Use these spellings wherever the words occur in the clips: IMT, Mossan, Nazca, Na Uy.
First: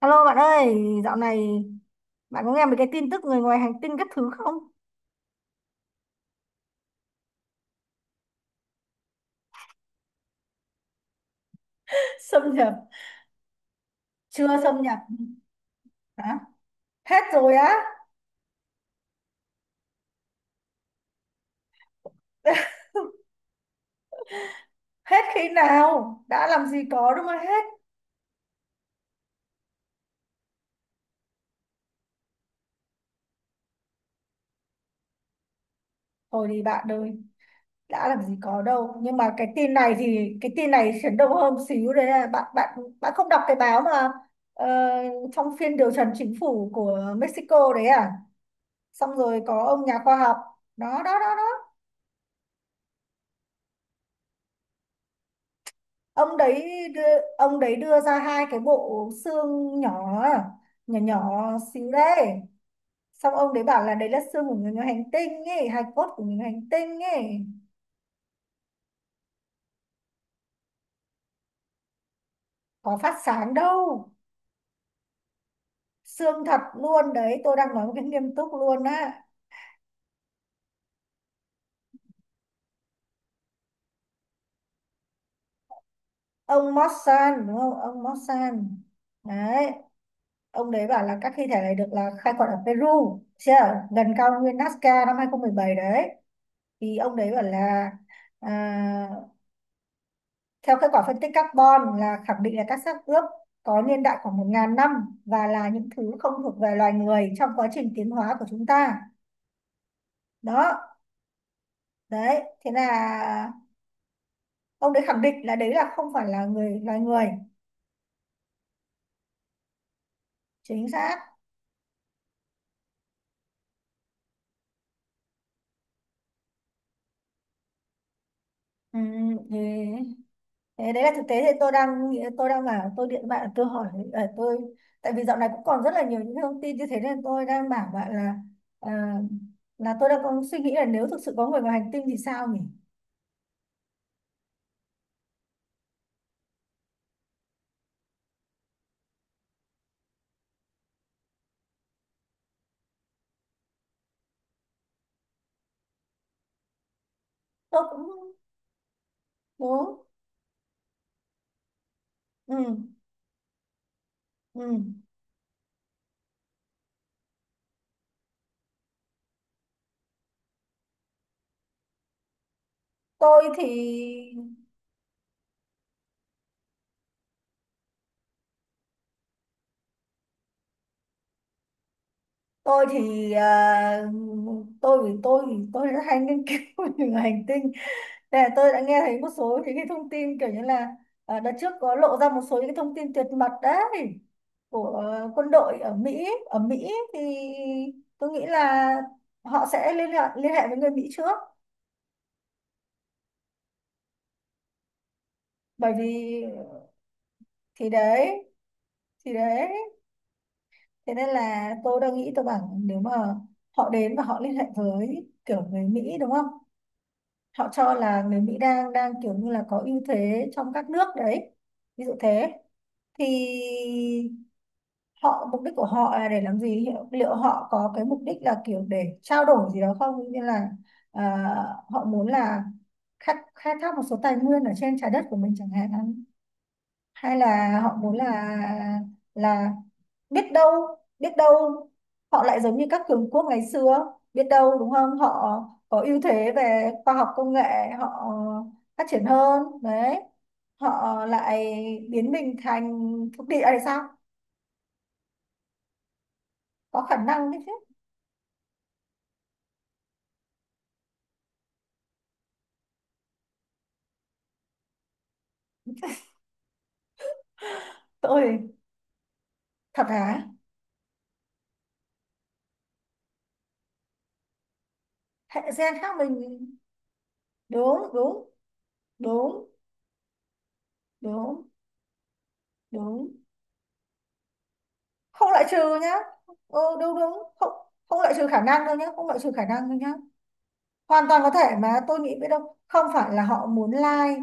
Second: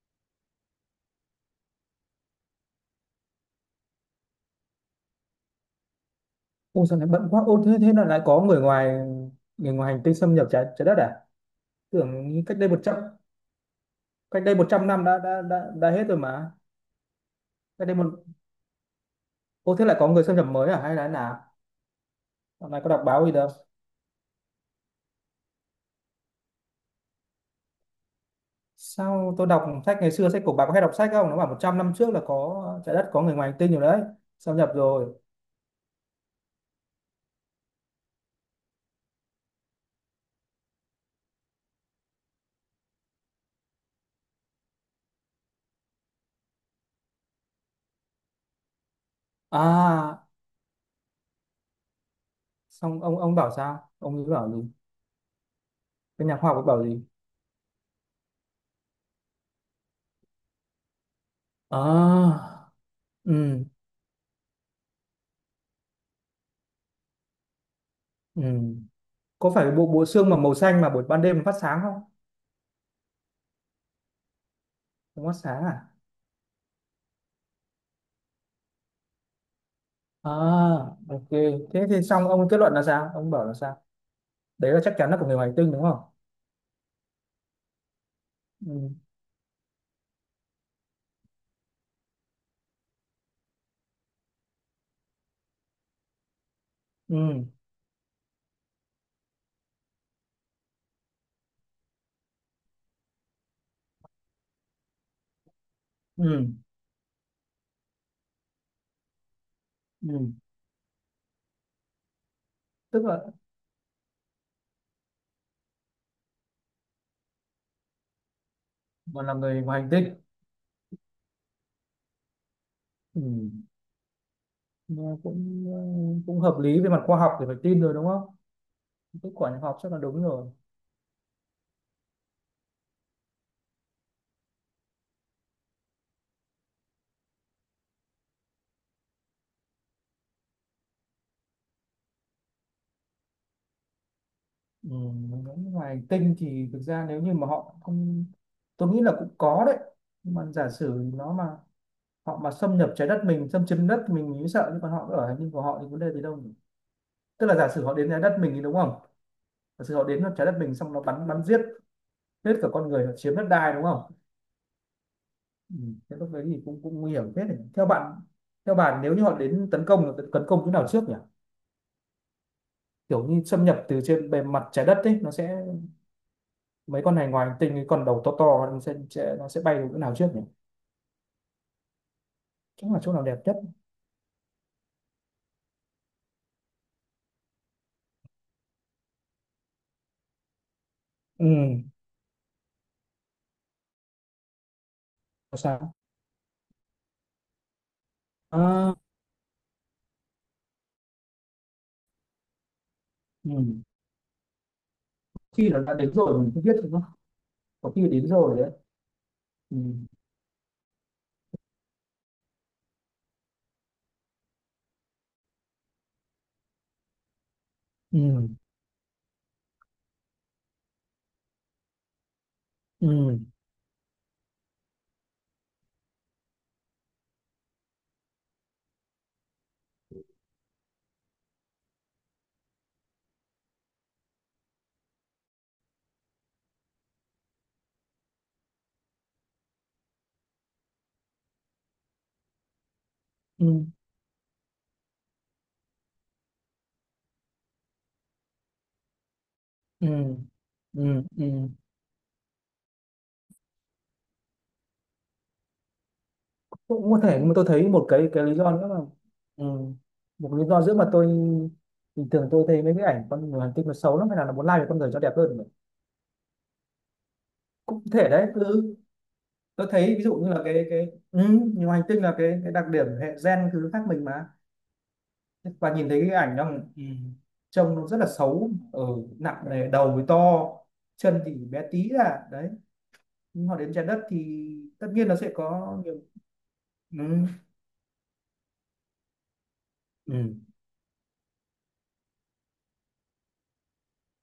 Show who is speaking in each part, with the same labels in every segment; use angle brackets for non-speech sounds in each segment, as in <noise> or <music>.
Speaker 1: Alo bạn ơi, dạo này bạn có nghe mấy cái tin tức người ngoài hành tinh các thứ không?
Speaker 2: Ôi, sao lại bận quá? Ô, thế thế là lại có người ngoài hành tinh xâm nhập trái trái đất à?
Speaker 1: <laughs>
Speaker 2: Tưởng như
Speaker 1: Xâm nhập?
Speaker 2: cách đây
Speaker 1: Chưa
Speaker 2: một
Speaker 1: xâm
Speaker 2: trăm
Speaker 1: nhập.
Speaker 2: năm đã hết rồi
Speaker 1: Hả?
Speaker 2: mà.
Speaker 1: Hết rồi á?
Speaker 2: Cách đây một Ô, thế lại có người xâm nhập mới à, hay là thế nào? Hôm nay
Speaker 1: <laughs>
Speaker 2: có đọc báo gì đâu.
Speaker 1: Hết khi nào, đã làm gì có, đúng không? Hết?
Speaker 2: Sao, tôi đọc sách ngày xưa, sách của bà có hay đọc sách không? Nó bảo 100 năm trước là có trái đất có người ngoài hành tinh rồi đấy, xâm nhập rồi.
Speaker 1: Thôi đi bạn ơi, đã làm gì có đâu. Nhưng mà cái tin này thì cái tin này chấn động hơn một xíu đấy, là bạn bạn bạn không đọc cái báo mà. ờ, Trong phiên điều trần chính phủ của Mexico đấy à, xong rồi có ông nhà khoa
Speaker 2: À,
Speaker 1: học đó đó đó đó.
Speaker 2: xong ông bảo sao, ông ấy bảo gì? Cái
Speaker 1: ông
Speaker 2: nhà khoa học ấy
Speaker 1: đấy
Speaker 2: bảo
Speaker 1: đưa,
Speaker 2: gì?
Speaker 1: ông đấy đưa ra hai cái bộ xương nhỏ, nhỏ nhỏ xíu đấy.
Speaker 2: À.
Speaker 1: Xong ông đấy
Speaker 2: Ừ.
Speaker 1: bảo là đấy là xương của người ngoài hành tinh ấy, hài cốt của người ngoài hành tinh ấy.
Speaker 2: Ừ. Có phải bộ bộ xương mà màu xanh mà buổi ban đêm phát sáng không?
Speaker 1: Có phát sáng đâu,
Speaker 2: Không phát sáng à?
Speaker 1: xương thật luôn đấy, tôi đang nói một cái nghiêm túc luôn á.
Speaker 2: À, ok. Thế thì xong ông kết luận là sao? Ông bảo là sao? Đấy là chắc chắn là của người ngoài hành tinh đúng không?
Speaker 1: Ông Mossan đúng không, ông Mossan
Speaker 2: Ừ.
Speaker 1: đấy. Ông đấy bảo là các thi thể này được là khai quật ở Peru, chưa, gần cao nguyên Nazca năm 2017 đấy. Thì ông đấy bảo
Speaker 2: Ừ.
Speaker 1: là, à, theo kết quả phân tích carbon là khẳng định là các xác ướp có niên đại khoảng một 000 năm, và là những thứ không
Speaker 2: Ừ.
Speaker 1: thuộc về loài người trong quá trình tiến hóa của chúng ta.
Speaker 2: Ừ.
Speaker 1: Đó, đấy, thế
Speaker 2: Tức là
Speaker 1: là ông đấy khẳng định là đấy là không phải là người loài người.
Speaker 2: mà là người ngoài hành tinh.
Speaker 1: Chính xác.
Speaker 2: Ừ. Mà cũng hợp lý về mặt khoa học thì phải tin rồi đúng không?
Speaker 1: Ừ,
Speaker 2: Kết quả nhập học chắc là đúng rồi.
Speaker 1: thế đấy là thực tế thì tôi đang bảo tôi điện bạn tôi hỏi, ờ, tôi tại vì dạo này cũng còn rất là nhiều những thông tin như thế, nên tôi đang bảo bạn là, ờ, là tôi đang có suy nghĩ là nếu thực sự có người ngoài hành tinh thì sao nhỉ?
Speaker 2: Ừ. Người ngoài hành tinh thì thực ra nếu như mà họ không, tôi nghĩ là cũng có đấy. Nhưng mà giả sử nó mà, họ mà xâm nhập trái đất mình, xâm chiếm đất mình mới sợ, nhưng còn họ ở hành tinh của họ thì vấn đề gì đâu nhỉ? Tức là giả
Speaker 1: Tôi
Speaker 2: sử họ đến trái
Speaker 1: cũng
Speaker 2: đất mình thì đúng không? Thật sự họ
Speaker 1: đúng.
Speaker 2: đến nó trái đất mình xong nó bắn bắn giết hết
Speaker 1: Ừ,
Speaker 2: cả con người, nó chiếm đất đai đúng không.
Speaker 1: ừ.
Speaker 2: Ừ. Thế lúc đấy thì cũng cũng nguy hiểm hết. Theo bạn theo bạn, nếu như họ đến tấn công chỗ nào trước nhỉ? Kiểu như
Speaker 1: tôi
Speaker 2: xâm
Speaker 1: thì
Speaker 2: nhập từ trên bề mặt trái đất ấy nó sẽ, mấy con này ngoài hành tinh, cái con đầu to to, nó sẽ bay đến chỗ nào trước nhỉ?
Speaker 1: tôi
Speaker 2: Chắc là chỗ nào
Speaker 1: thì
Speaker 2: đẹp nhất.
Speaker 1: à, tôi vì tôi thì tôi rất hay nghiên cứu <laughs> về hành tinh. Nên là tôi đã nghe thấy một số những cái thông tin kiểu như là,
Speaker 2: Ừ.
Speaker 1: đợt trước có lộ ra một số những cái thông tin tuyệt mật đấy của quân
Speaker 2: Có
Speaker 1: đội
Speaker 2: sao?
Speaker 1: ở Mỹ. Ở Mỹ thì tôi nghĩ là
Speaker 2: À,
Speaker 1: họ sẽ liên hệ với người Mỹ trước,
Speaker 2: ừ. Khi nó
Speaker 1: bởi
Speaker 2: đã đến rồi
Speaker 1: vì,
Speaker 2: mình không biết đúng không.
Speaker 1: thì
Speaker 2: Có khi đến
Speaker 1: đấy,
Speaker 2: rồi đấy.
Speaker 1: thì đấy.
Speaker 2: Ừ.
Speaker 1: Thế nên là tôi đang nghĩ tôi bảo nếu mà họ đến và họ liên hệ với kiểu người Mỹ đúng không? Họ cho là người
Speaker 2: Ừ.
Speaker 1: Mỹ đang đang kiểu như là có ưu thế trong các nước đấy. Ví dụ thế
Speaker 2: Ừ.
Speaker 1: thì họ, mục đích của họ là để làm gì? Liệu Liệu họ có cái mục đích là kiểu để trao đổi gì đó không? Như là, à, họ muốn là khai thác một số tài nguyên ở trên trái đất của mình chẳng hạn, hay là họ muốn là, là biết đâu, biết đâu họ lại giống như các cường quốc ngày
Speaker 2: Ừ.
Speaker 1: xưa, biết đâu đúng không, họ có ưu thế về khoa học công nghệ, họ phát triển hơn
Speaker 2: Ừ.
Speaker 1: đấy,
Speaker 2: Ừ.
Speaker 1: họ
Speaker 2: Ừ.
Speaker 1: lại biến mình thành thuộc địa hay sao. Có
Speaker 2: Cũng
Speaker 1: khả
Speaker 2: có thể, nhưng
Speaker 1: năng
Speaker 2: mà
Speaker 1: đấy
Speaker 2: tôi
Speaker 1: chứ.
Speaker 2: thấy một cái lý do nữa là, ừ, một lý do nữa mà tôi, bình thường tôi thấy mấy cái ảnh con người hành tinh nó xấu lắm, hay là nó muốn lai về con người cho đẹp hơn. Cũng có thể đấy
Speaker 1: Tôi,
Speaker 2: cứ. Tôi
Speaker 1: thật
Speaker 2: thấy ví dụ
Speaker 1: hả?
Speaker 2: như là cái ừ, nhiều hành tinh là cái đặc điểm hệ gen thứ khác mình mà.
Speaker 1: Hệ
Speaker 2: Và
Speaker 1: gen
Speaker 2: nhìn
Speaker 1: khác
Speaker 2: thấy cái
Speaker 1: mình.
Speaker 2: ảnh nó, ừ, trông
Speaker 1: Đúng
Speaker 2: nó rất là
Speaker 1: đúng
Speaker 2: xấu, ở, nặng
Speaker 1: đúng
Speaker 2: nề, đầu thì to, chân thì
Speaker 1: đúng,
Speaker 2: bé tí à, đấy.
Speaker 1: đúng,
Speaker 2: Nhưng họ đến trái đất thì tất nhiên nó sẽ
Speaker 1: không loại
Speaker 2: có
Speaker 1: trừ nhá.
Speaker 2: nhiều.
Speaker 1: Ừ,
Speaker 2: Ừ.
Speaker 1: đúng đúng. Không không loại trừ khả năng đâu nhá, không loại trừ khả năng đâu nhá.
Speaker 2: Ừ.
Speaker 1: Hoàn toàn có thể mà, tôi nghĩ biết đâu không phải là họ muốn like,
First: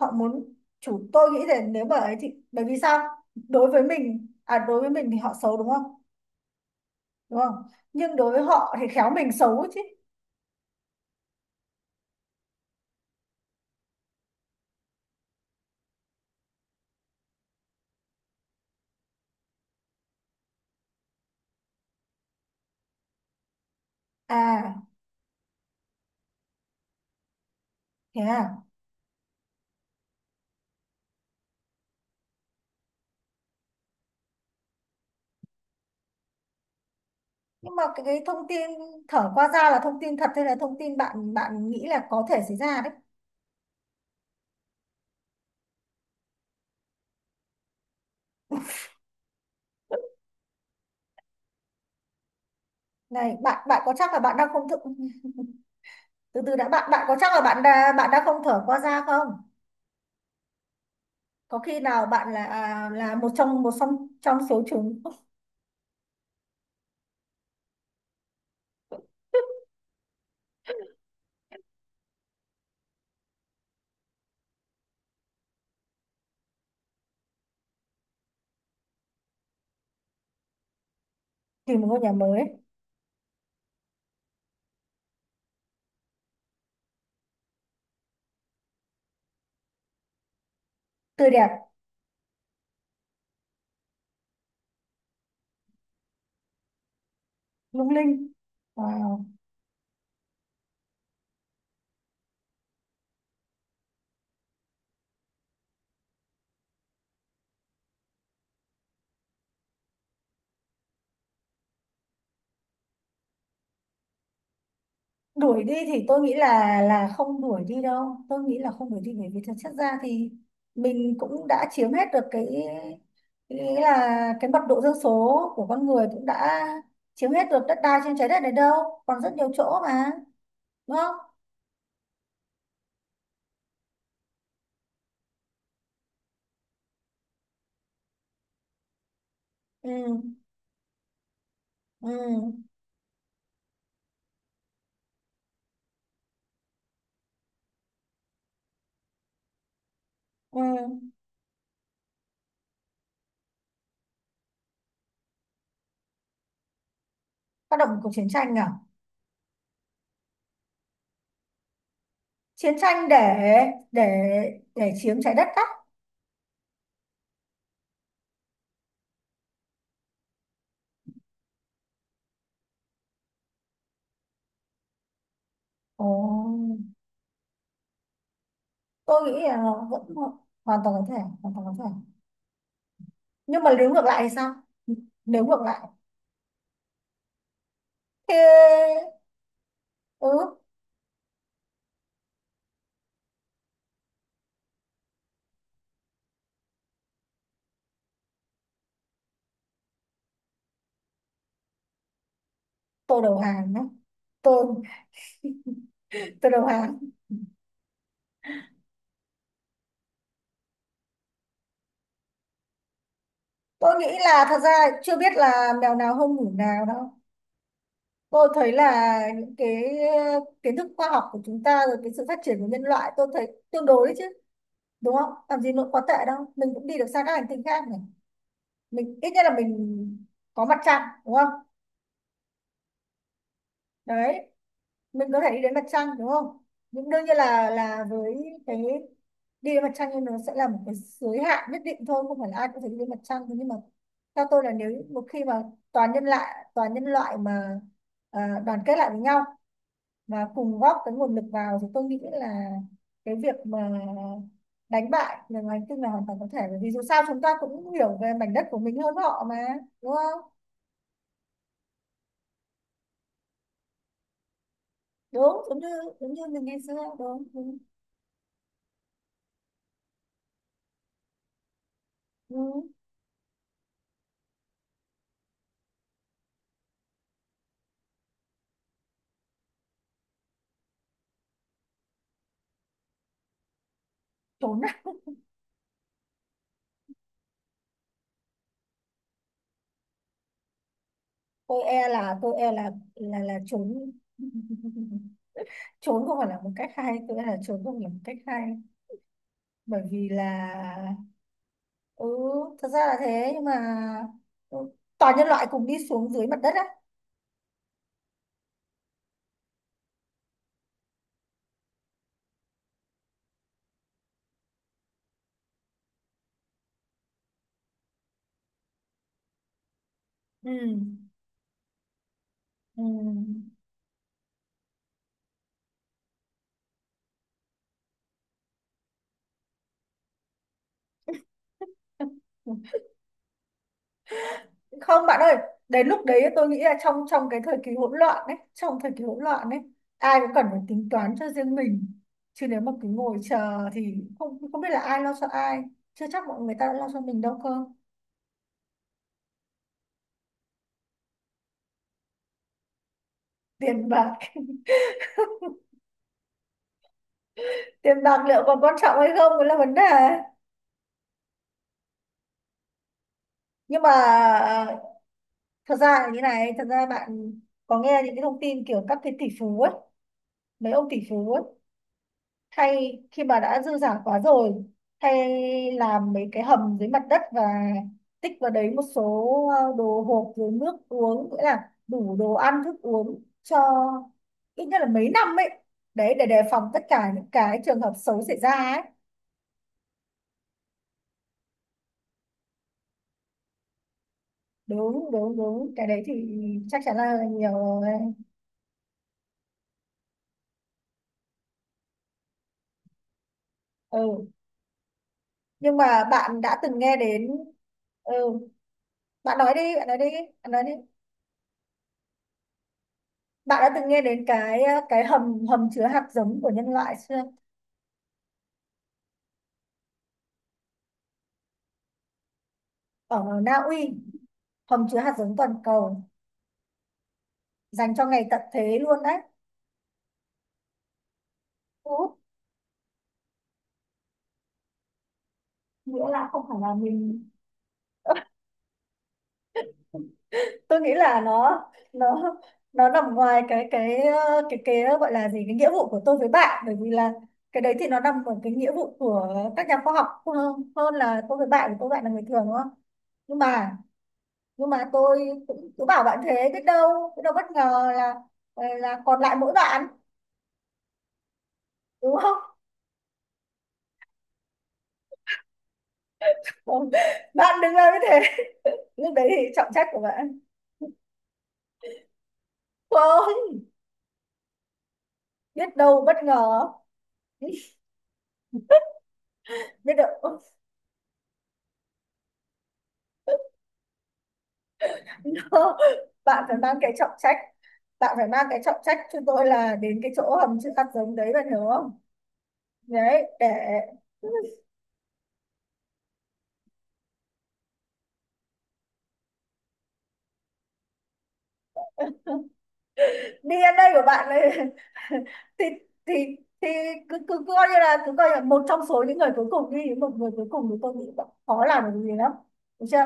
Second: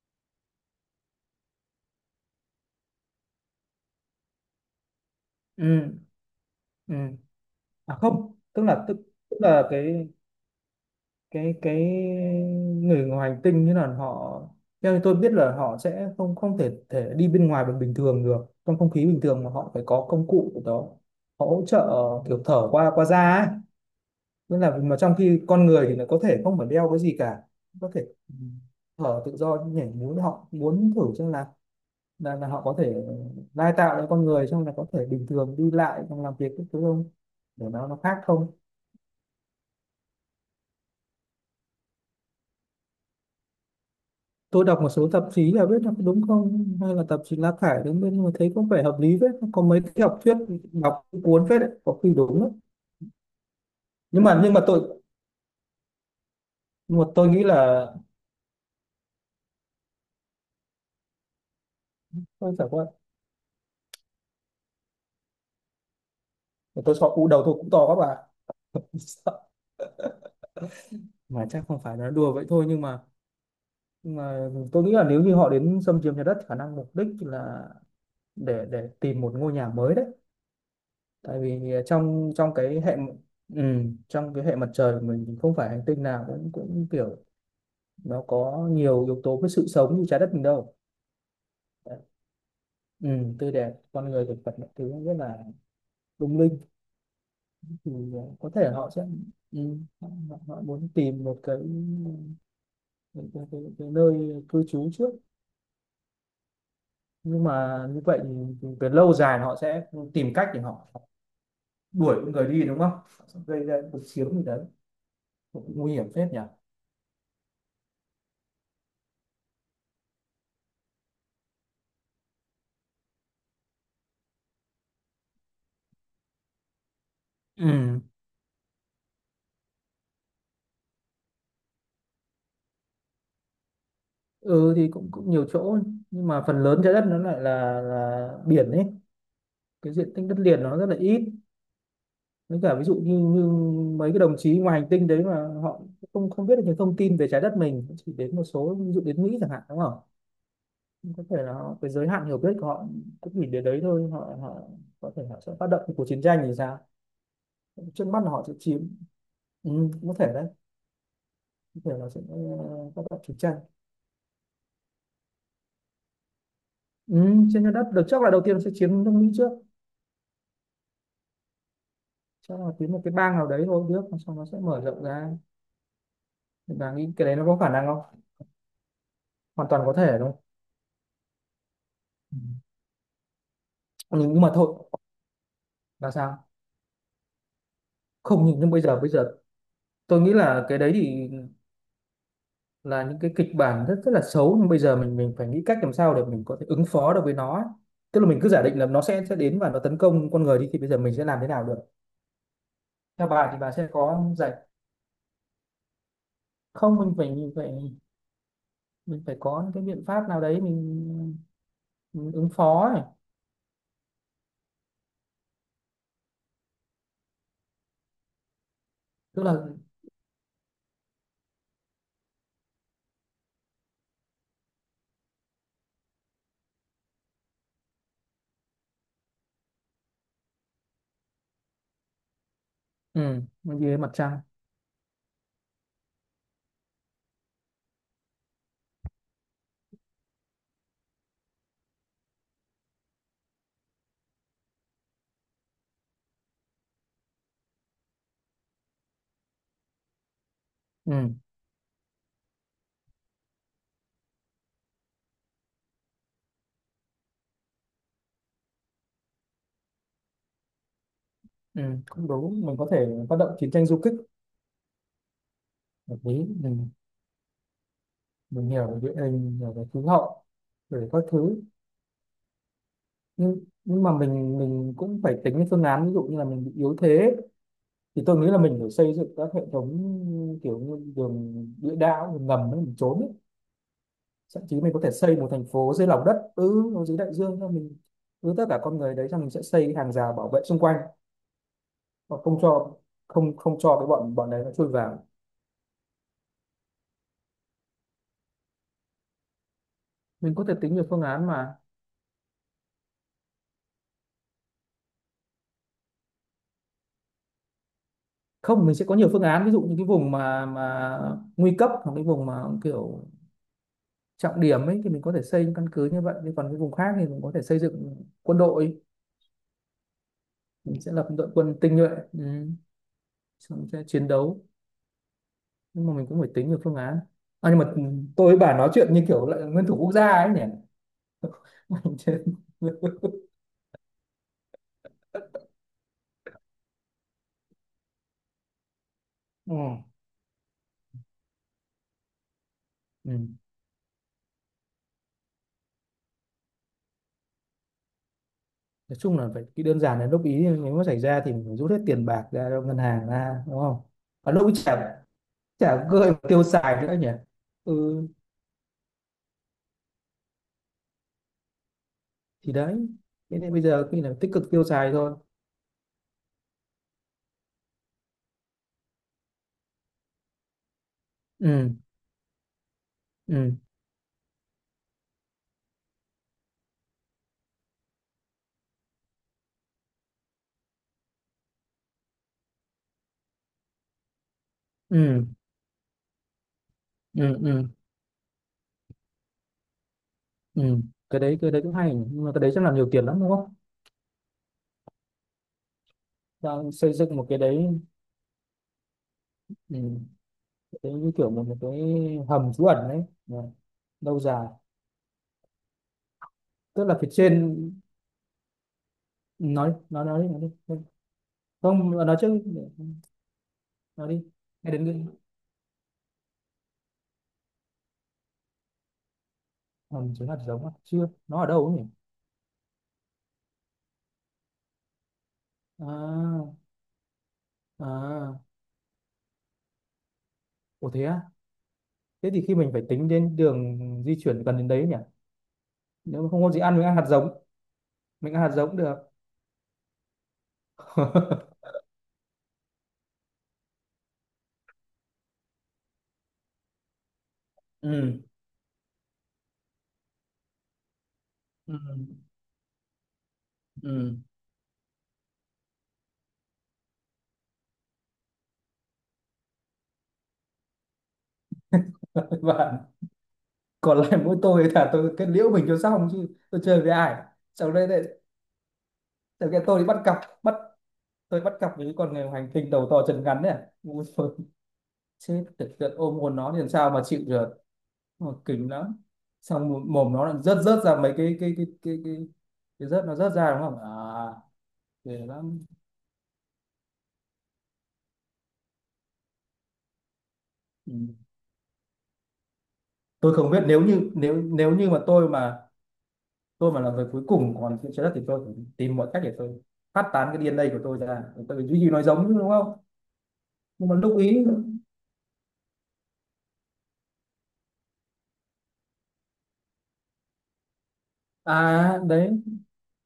Speaker 1: họ muốn chủ. Tôi nghĩ là nếu bởi ấy thì bởi vì sao, đối với mình, à đối với mình thì họ xấu
Speaker 2: Ừ.
Speaker 1: đúng không,
Speaker 2: Ừ.
Speaker 1: đúng không,
Speaker 2: À
Speaker 1: nhưng đối
Speaker 2: không,
Speaker 1: với
Speaker 2: tức
Speaker 1: họ
Speaker 2: là
Speaker 1: thì
Speaker 2: tức,
Speaker 1: khéo mình
Speaker 2: tức
Speaker 1: xấu
Speaker 2: là
Speaker 1: chứ.
Speaker 2: cái người ngoài hành tinh, như là họ, theo như tôi biết là họ sẽ không không thể thể đi bên ngoài bằng bình thường được, trong không khí bình thường, mà họ phải có công cụ của đó. Họ hỗ trợ, kiểu thở qua qua da ấy. Tức
Speaker 1: À,
Speaker 2: là mà trong khi con người thì nó có thể không phải đeo cái gì cả, có thể
Speaker 1: thế à.
Speaker 2: thở tự do nhảy múa. Họ muốn thử xem là họ có thể lai tạo cho con người xong là có thể bình thường đi lại xong làm việc các thứ không, để
Speaker 1: Nhưng mà
Speaker 2: nó
Speaker 1: cái,
Speaker 2: khác
Speaker 1: cái thông
Speaker 2: không.
Speaker 1: tin thở qua da là thông tin thật hay là thông tin bạn bạn nghĩ là có thể xảy ra đấy.
Speaker 2: Tôi đọc một số tạp chí là biết là có đúng không, hay là tạp chí lá cải đúng bên mà thấy có vẻ hợp lý phết, có mấy cái học thuyết đọc cũng cuốn phết đấy, có khi đúng đấy.
Speaker 1: Này bạn bạn có chắc là
Speaker 2: nhưng
Speaker 1: bạn
Speaker 2: mà
Speaker 1: đang
Speaker 2: nhưng mà
Speaker 1: không thực.
Speaker 2: tôi
Speaker 1: <laughs> Từ từ đã, bạn
Speaker 2: nhưng
Speaker 1: bạn
Speaker 2: mà
Speaker 1: có
Speaker 2: tôi
Speaker 1: chắc là
Speaker 2: nghĩ là,
Speaker 1: bạn đã không thở qua da không. Có khi nào bạn là,
Speaker 2: tôi chẳng qua,
Speaker 1: là một trong trong số chúng.
Speaker 2: tôi sợ u đầu tôi cũng to các bạn. <laughs> Sợ. Mà chắc không phải là đùa vậy thôi, nhưng mà tôi nghĩ là nếu như họ đến xâm chiếm nhà đất, khả năng mục đích là để tìm một ngôi nhà mới đấy. Tại vì
Speaker 1: Tìm một ngôi nhà
Speaker 2: trong
Speaker 1: mới,
Speaker 2: trong cái hệ, ừ, trong cái hệ mặt trời của mình thì không phải hành tinh nào cũng cũng kiểu nó có nhiều yếu tố với sự sống như trái đất mình đâu.
Speaker 1: tươi đẹp,
Speaker 2: Đấy. Ừ, tươi đẹp con người thực vật mọi thứ rất là lung linh.
Speaker 1: lung
Speaker 2: Thì
Speaker 1: linh.
Speaker 2: có thể họ sẽ,
Speaker 1: Wow.
Speaker 2: ừ, họ, họ muốn tìm một cái nơi cư trú trước. Nhưng mà như vậy thì, về lâu dài họ sẽ tìm cách để họ đuổi con người đi đúng không. Họ sẽ gây ra cuộc chiến gì đấy.
Speaker 1: Đuổi
Speaker 2: Cũng
Speaker 1: đi
Speaker 2: nguy
Speaker 1: thì
Speaker 2: hiểm
Speaker 1: tôi
Speaker 2: phết
Speaker 1: nghĩ
Speaker 2: nhỉ.
Speaker 1: là không đuổi đi đâu, tôi nghĩ là không đuổi đi, bởi vì thực chất ra thì mình cũng đã chiếm hết được cái, nghĩa là cái mật độ dân số của con người cũng đã chiếm hết được đất đai
Speaker 2: Ừ.
Speaker 1: trên trái đất này đâu, còn rất nhiều chỗ mà, đúng không.
Speaker 2: Ừ thì cũng cũng nhiều chỗ, nhưng mà phần lớn trái đất nó lại là biển ấy. Cái diện tích đất
Speaker 1: Ừ,
Speaker 2: liền nó rất là ít,
Speaker 1: ừ,
Speaker 2: với cả ví dụ như mấy cái đồng chí ngoài hành tinh đấy mà họ không không biết được những thông tin về trái đất mình, chỉ đến một số, ví dụ đến Mỹ chẳng hạn đúng không.
Speaker 1: ừ.
Speaker 2: Có thể là họ, cái giới hạn hiểu biết của họ cũng chỉ đến đấy thôi. Họ họ có thể họ sẽ phát động cuộc chiến tranh thì sao?
Speaker 1: Tác động
Speaker 2: Trước
Speaker 1: của
Speaker 2: mắt
Speaker 1: chiến
Speaker 2: là họ sẽ
Speaker 1: tranh à,
Speaker 2: chiếm. Ừ, có thể đấy. Có thể là sẽ
Speaker 1: chiến
Speaker 2: phát
Speaker 1: tranh
Speaker 2: động
Speaker 1: để
Speaker 2: chiến tranh.
Speaker 1: để để chiếm trái đất á.
Speaker 2: Ừ, trên trái đất được chắc là đầu tiên sẽ chiếm nước Mỹ trước, chắc là chiếm một cái bang nào đấy thôi trước, xong nó sẽ mở rộng ra.
Speaker 1: Ồ,
Speaker 2: Và nghĩ cái đấy nó có khả năng không?
Speaker 1: tôi nghĩ là
Speaker 2: Hoàn toàn có
Speaker 1: vẫn
Speaker 2: thể đúng không?
Speaker 1: hoàn toàn có thể, hoàn toàn có thể. Nhưng mà nếu ngược
Speaker 2: Ừ.
Speaker 1: lại thì
Speaker 2: Nhưng mà
Speaker 1: sao,
Speaker 2: thôi,
Speaker 1: nếu ngược lại.
Speaker 2: là sao, không, nhưng bây giờ
Speaker 1: Thế.
Speaker 2: bây giờ tôi
Speaker 1: Ừ,
Speaker 2: nghĩ là cái đấy thì là những cái kịch bản rất rất là xấu, nhưng bây giờ mình phải nghĩ cách làm sao để mình có thể ứng phó được với nó ấy. Tức là mình cứ giả định là nó sẽ đến và nó tấn công con người đi thì bây giờ mình sẽ làm thế nào được?
Speaker 1: tôi
Speaker 2: Theo
Speaker 1: đầu
Speaker 2: bà thì bà
Speaker 1: hàng đấy.
Speaker 2: sẽ có giải?
Speaker 1: Tôi tôi đầu
Speaker 2: Không,
Speaker 1: hàng.
Speaker 2: mình phải có những cái biện pháp nào đấy, mình ứng phó ấy.
Speaker 1: Tôi nghĩ là thật ra chưa biết là mèo nào không ngủ nào đâu. Tôi thấy là
Speaker 2: Tức là.
Speaker 1: những cái kiến thức khoa học của chúng ta, rồi cái sự phát triển của nhân loại, tôi thấy tương đối đấy chứ, đúng không, làm gì nó quá tệ đâu. Mình cũng đi được sang các hành tinh khác này, mình ít nhất là mình có mặt trăng đúng không,
Speaker 2: Ừ, mình đi đến mặt trăng.
Speaker 1: đấy mình có thể đi đến mặt trăng đúng không. Nhưng đương nhiên là với cái, đi đến mặt trăng thì nó sẽ là một cái giới hạn nhất định thôi, không phải là ai cũng phải đi đến mặt trăng. Thế nhưng mà theo tôi là nếu một khi mà toàn nhân loại, toàn nhân loại mà, đoàn kết lại với nhau và cùng góp cái
Speaker 2: Ừ.
Speaker 1: nguồn lực vào thì tôi nghĩ là cái việc mà đánh bại người ngoài hành tinh là hoàn toàn có thể, bởi vì dù sao chúng ta cũng hiểu về mảnh đất của mình hơn họ mà, đúng không.
Speaker 2: Ừ, cũng đúng, mình có thể phát động chiến tranh du kích
Speaker 1: Đúng, giống như,
Speaker 2: hợp
Speaker 1: giống
Speaker 2: lý.
Speaker 1: như mình ngày
Speaker 2: mình
Speaker 1: xưa, đúng, đúng.
Speaker 2: mình hiểu về địa hình, hiểu về khí hậu, về các thứ.
Speaker 1: Ừ.
Speaker 2: Nhưng mà mình cũng phải tính cái phương án, ví dụ như là mình bị yếu thế thì tôi nghĩ là mình phải xây dựng các hệ thống kiểu như đường địa đạo, đường ngầm ấy, mình trốn ấy. Thậm
Speaker 1: Trốn,
Speaker 2: chí mình có thể xây một thành phố dưới lòng đất, ừ, nó dưới đại dương thôi, mình cứ tất cả con người đấy xong mình sẽ xây hàng rào bảo vệ xung quanh,
Speaker 1: tôi e
Speaker 2: và
Speaker 1: là, tôi
Speaker 2: không
Speaker 1: e là
Speaker 2: cho,
Speaker 1: là
Speaker 2: không
Speaker 1: là
Speaker 2: không cho cái
Speaker 1: trốn.
Speaker 2: bọn bọn
Speaker 1: <laughs>
Speaker 2: đấy nó chui vào.
Speaker 1: Trốn không phải là một cách hay, tôi e là trốn không phải là một cách hay, bởi vì
Speaker 2: Mình có thể tính nhiều
Speaker 1: là.
Speaker 2: phương án mà.
Speaker 1: Ừ, thật ra là thế, nhưng mà, ừ, toàn nhân loại cùng đi xuống dưới mặt đất á.
Speaker 2: Không, mình sẽ có nhiều phương án, ví dụ như cái vùng mà nguy cấp, hoặc cái vùng mà kiểu trọng điểm ấy thì mình có thể xây những căn cứ như vậy, còn cái vùng khác thì mình có thể xây dựng quân đội.
Speaker 1: Ừ,
Speaker 2: Mình sẽ lập một đội quân tinh nhuệ. Ừ.
Speaker 1: ừ.
Speaker 2: Xong sẽ chiến đấu. Nhưng mà mình cũng phải tính được phương án. Nhưng mà tôi với bà nói chuyện như kiểu lại nguyên thủ quốc gia ấy nhỉ. <laughs> Mình chưa-
Speaker 1: <laughs> Không bạn ơi, đến lúc đấy tôi nghĩ là trong trong cái thời kỳ hỗn loạn đấy, trong thời kỳ hỗn loạn
Speaker 2: Ừ.
Speaker 1: đấy, ai cũng cần phải tính toán cho riêng mình, chứ nếu mà cứ ngồi
Speaker 2: Ừ.
Speaker 1: chờ thì không không biết là ai lo cho ai, chưa chắc mọi người ta đã lo cho mình đâu cơ.
Speaker 2: Nói chung là phải, cái đơn giản là lúc ý nếu mà xảy ra thì mình phải rút hết tiền bạc ra cho ngân hàng ra đúng không.
Speaker 1: Tiền bạc,
Speaker 2: Và lúc ấy chả chả gợi tiêu xài nữa nhỉ.
Speaker 1: tiền
Speaker 2: Ừ
Speaker 1: bạc liệu còn quan trọng hay không cũng là vấn đề.
Speaker 2: thì đấy, thế nên bây
Speaker 1: Nhưng
Speaker 2: giờ
Speaker 1: mà,
Speaker 2: khi là tích cực tiêu
Speaker 1: ờ,
Speaker 2: xài thôi.
Speaker 1: thật ra là như này, thật ra bạn có nghe những cái thông tin kiểu các cái tỷ phú ấy, mấy ông tỷ phú ấy,
Speaker 2: Ừ.
Speaker 1: hay khi mà
Speaker 2: Ừ.
Speaker 1: đã dư giả quá rồi hay làm mấy cái hầm dưới mặt đất và tích vào đấy một số đồ hộp, rồi nước uống, nghĩa là đủ đồ ăn thức uống cho ít nhất là mấy
Speaker 2: Ừ.
Speaker 1: năm ấy, đấy để đề phòng tất cả những
Speaker 2: Ừ.
Speaker 1: cái
Speaker 2: Ừ.
Speaker 1: trường hợp xấu xảy ra ấy.
Speaker 2: Ừ. Cái đấy cũng hay, nhưng mà cái đấy chắc là nhiều tiền lắm đúng không?
Speaker 1: Đúng đúng đúng, cái đấy thì
Speaker 2: Đang
Speaker 1: chắc
Speaker 2: xây
Speaker 1: chắn
Speaker 2: dựng
Speaker 1: là
Speaker 2: một cái
Speaker 1: nhiều
Speaker 2: đấy.
Speaker 1: rồi.
Speaker 2: Ừ. Cái đấy như kiểu một cái hầm trú ẩn đấy. Dạ, lâu
Speaker 1: Ừ,
Speaker 2: dài.
Speaker 1: nhưng mà bạn đã từng
Speaker 2: Tức
Speaker 1: nghe
Speaker 2: là phía
Speaker 1: đến.
Speaker 2: trên.
Speaker 1: Ừ, bạn nói đi bạn nói đi
Speaker 2: Nói đi.
Speaker 1: bạn nói đi.
Speaker 2: Không, nói trước.
Speaker 1: Bạn đã từng nghe
Speaker 2: Nói đi.
Speaker 1: đến cái,
Speaker 2: Nghe đến
Speaker 1: cái
Speaker 2: cái
Speaker 1: hầm hầm chứa hạt giống của nhân loại chưa.
Speaker 2: hầm trú ẩn giống à? Chưa, nó ở đâu ấy nhỉ?
Speaker 1: Ở Na Uy, hầm chứa hạt giống toàn cầu
Speaker 2: À.
Speaker 1: dành cho ngày
Speaker 2: À,
Speaker 1: tận thế luôn đấy.
Speaker 2: ủa thế à?
Speaker 1: Thu hút,
Speaker 2: Thế thì khi mình phải tính đến đường di chuyển gần đến đấy nhỉ.
Speaker 1: nghĩa
Speaker 2: Nếu
Speaker 1: là
Speaker 2: mà không
Speaker 1: không
Speaker 2: có
Speaker 1: phải
Speaker 2: gì
Speaker 1: là
Speaker 2: ăn,
Speaker 1: mình, ừ,
Speaker 2: mình ăn hạt giống cũng được.
Speaker 1: tôi nghĩ là
Speaker 2: <laughs>
Speaker 1: nó nó nằm ngoài cái gọi là gì, cái nghĩa vụ của tôi với bạn, bởi vì là cái đấy thì nó
Speaker 2: Ừ.
Speaker 1: nằm ở cái nghĩa vụ của các nhà khoa học hơn là tôi với bạn, của
Speaker 2: Ừ.
Speaker 1: tôi với bạn là người thường đúng không. nhưng mà
Speaker 2: Ừ.
Speaker 1: nhưng mà tôi cũng cứ bảo bạn thế, biết đâu, biết đâu bất ngờ là, là còn lại mỗi bạn đúng không.
Speaker 2: <laughs>
Speaker 1: <laughs>
Speaker 2: Bạn, còn lại mỗi tôi là tôi kết liễu mình cho xong chứ tôi chơi
Speaker 1: Còn
Speaker 2: với ai.
Speaker 1: bạn
Speaker 2: Sau
Speaker 1: đứng
Speaker 2: đấy
Speaker 1: làm như
Speaker 2: lại,
Speaker 1: thế, lúc đấy
Speaker 2: sau
Speaker 1: thì
Speaker 2: cái
Speaker 1: trọng
Speaker 2: tôi đi
Speaker 1: trách
Speaker 2: bắt
Speaker 1: của
Speaker 2: cặp
Speaker 1: bạn
Speaker 2: bắt tôi bắt cặp với con người hành tinh đầu to chân ngắn
Speaker 1: không,
Speaker 2: này. Ui giời, chết thực
Speaker 1: biết
Speaker 2: sự,
Speaker 1: đâu
Speaker 2: ôm
Speaker 1: bất
Speaker 2: hồn nó thì
Speaker 1: ngờ,
Speaker 2: làm sao mà chịu được, mà kinh lắm. Xong mồm
Speaker 1: biết đâu.
Speaker 2: mồm nó lại
Speaker 1: <laughs>
Speaker 2: rớt rớt ra mấy cái rớt nó rớt ra đúng không à. Ghê lắm.
Speaker 1: No. Bạn phải mang cái trọng trách, bạn phải mang cái trọng trách cho tôi là đến cái chỗ hầm chữ hạt
Speaker 2: Ừ.
Speaker 1: giống đấy, bạn hiểu không, đấy
Speaker 2: Tôi
Speaker 1: để.
Speaker 2: không biết, nếu như nếu nếu như mà tôi mà tôi mà là người cuối cùng còn trên trái đất thì tôi phải tìm mọi cách để tôi phát tán cái DNA của tôi ra, tôi duy trì nói giống chứ đúng không?
Speaker 1: DNA
Speaker 2: Nhưng mà
Speaker 1: của
Speaker 2: lúc
Speaker 1: bạn
Speaker 2: ý.
Speaker 1: ấy, <laughs> thì thì cứ cứ coi như là cứ coi là một trong số những người cuối cùng đi, một người cuối cùng thì tôi nghĩ bạn khó làm
Speaker 2: À
Speaker 1: được gì
Speaker 2: đấy.
Speaker 1: lắm, được chưa.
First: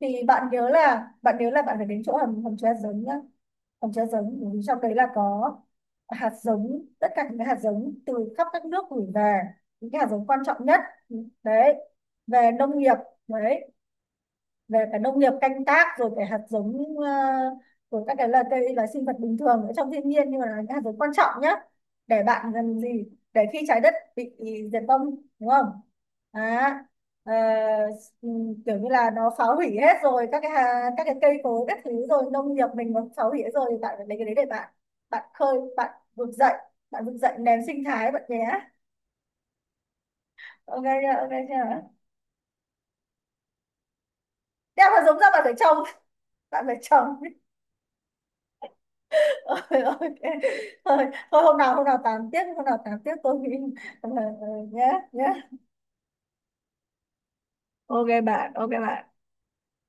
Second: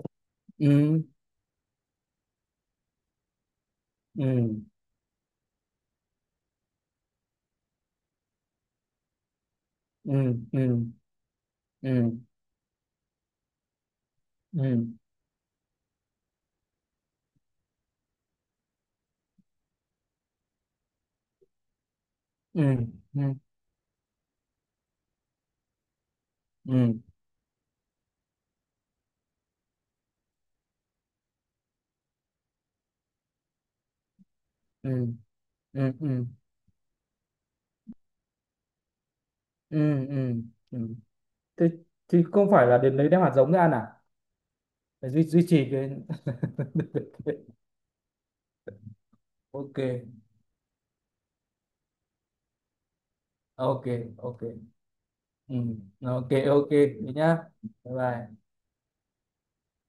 Speaker 1: Thì
Speaker 2: Ừ.
Speaker 1: bạn nhớ là bạn phải đến chỗ hầm hầm chứa hạt giống nhá, hầm chứa hạt
Speaker 2: Ừ.
Speaker 1: giống, bởi vì trong đấy là có hạt giống, tất cả những cái hạt giống từ khắp các nước gửi về, những cái hạt
Speaker 2: Ừ.
Speaker 1: giống quan trọng nhất
Speaker 2: Ừ.
Speaker 1: đấy,
Speaker 2: Ừ.
Speaker 1: về nông nghiệp, đấy
Speaker 2: Ừ.
Speaker 1: về cả nông nghiệp canh tác, rồi cái hạt giống, rồi các cái là cây là sinh vật bình thường ở trong thiên nhiên nhưng mà là những hạt giống quan trọng nhá, để bạn
Speaker 2: Ừ.
Speaker 1: gần gì,
Speaker 2: Ừ.
Speaker 1: để khi trái đất bị diệt vong đúng không, à,
Speaker 2: Ừ.
Speaker 1: ờ, kiểu như là nó phá hủy hết rồi các cái, các cái cây cối các thứ, rồi nông nghiệp mình nó phá hủy hết rồi, thì bạn phải lấy cái đấy để bạn,
Speaker 2: Ừ.
Speaker 1: bạn khơi bạn
Speaker 2: Ừ. Ừ.
Speaker 1: vực dậy, bạn vực dậy nền sinh thái bạn nhé.
Speaker 2: Ừ. Ừ. Ừ.
Speaker 1: Ok chưa, ok
Speaker 2: Thế
Speaker 1: chưa.
Speaker 2: thì không phải là đến lấy đem hạt giống ra à,
Speaker 1: Đeo hạt
Speaker 2: để
Speaker 1: giống
Speaker 2: duy
Speaker 1: ra, bạn
Speaker 2: duy
Speaker 1: phải
Speaker 2: trì
Speaker 1: trồng,
Speaker 2: cái.
Speaker 1: bạn phải trồng.
Speaker 2: <laughs>
Speaker 1: Ôi,
Speaker 2: Ok.
Speaker 1: ok, thôi thôi, hôm nào tám tiếp, hôm nào tám tiếp, tôi nghĩ.
Speaker 2: Ok. Ok.
Speaker 1: <laughs> Nhé nhé.
Speaker 2: Ừ, ok, ok thế nhá. Bye
Speaker 1: Ok
Speaker 2: bye.
Speaker 1: bạn, ok bạn.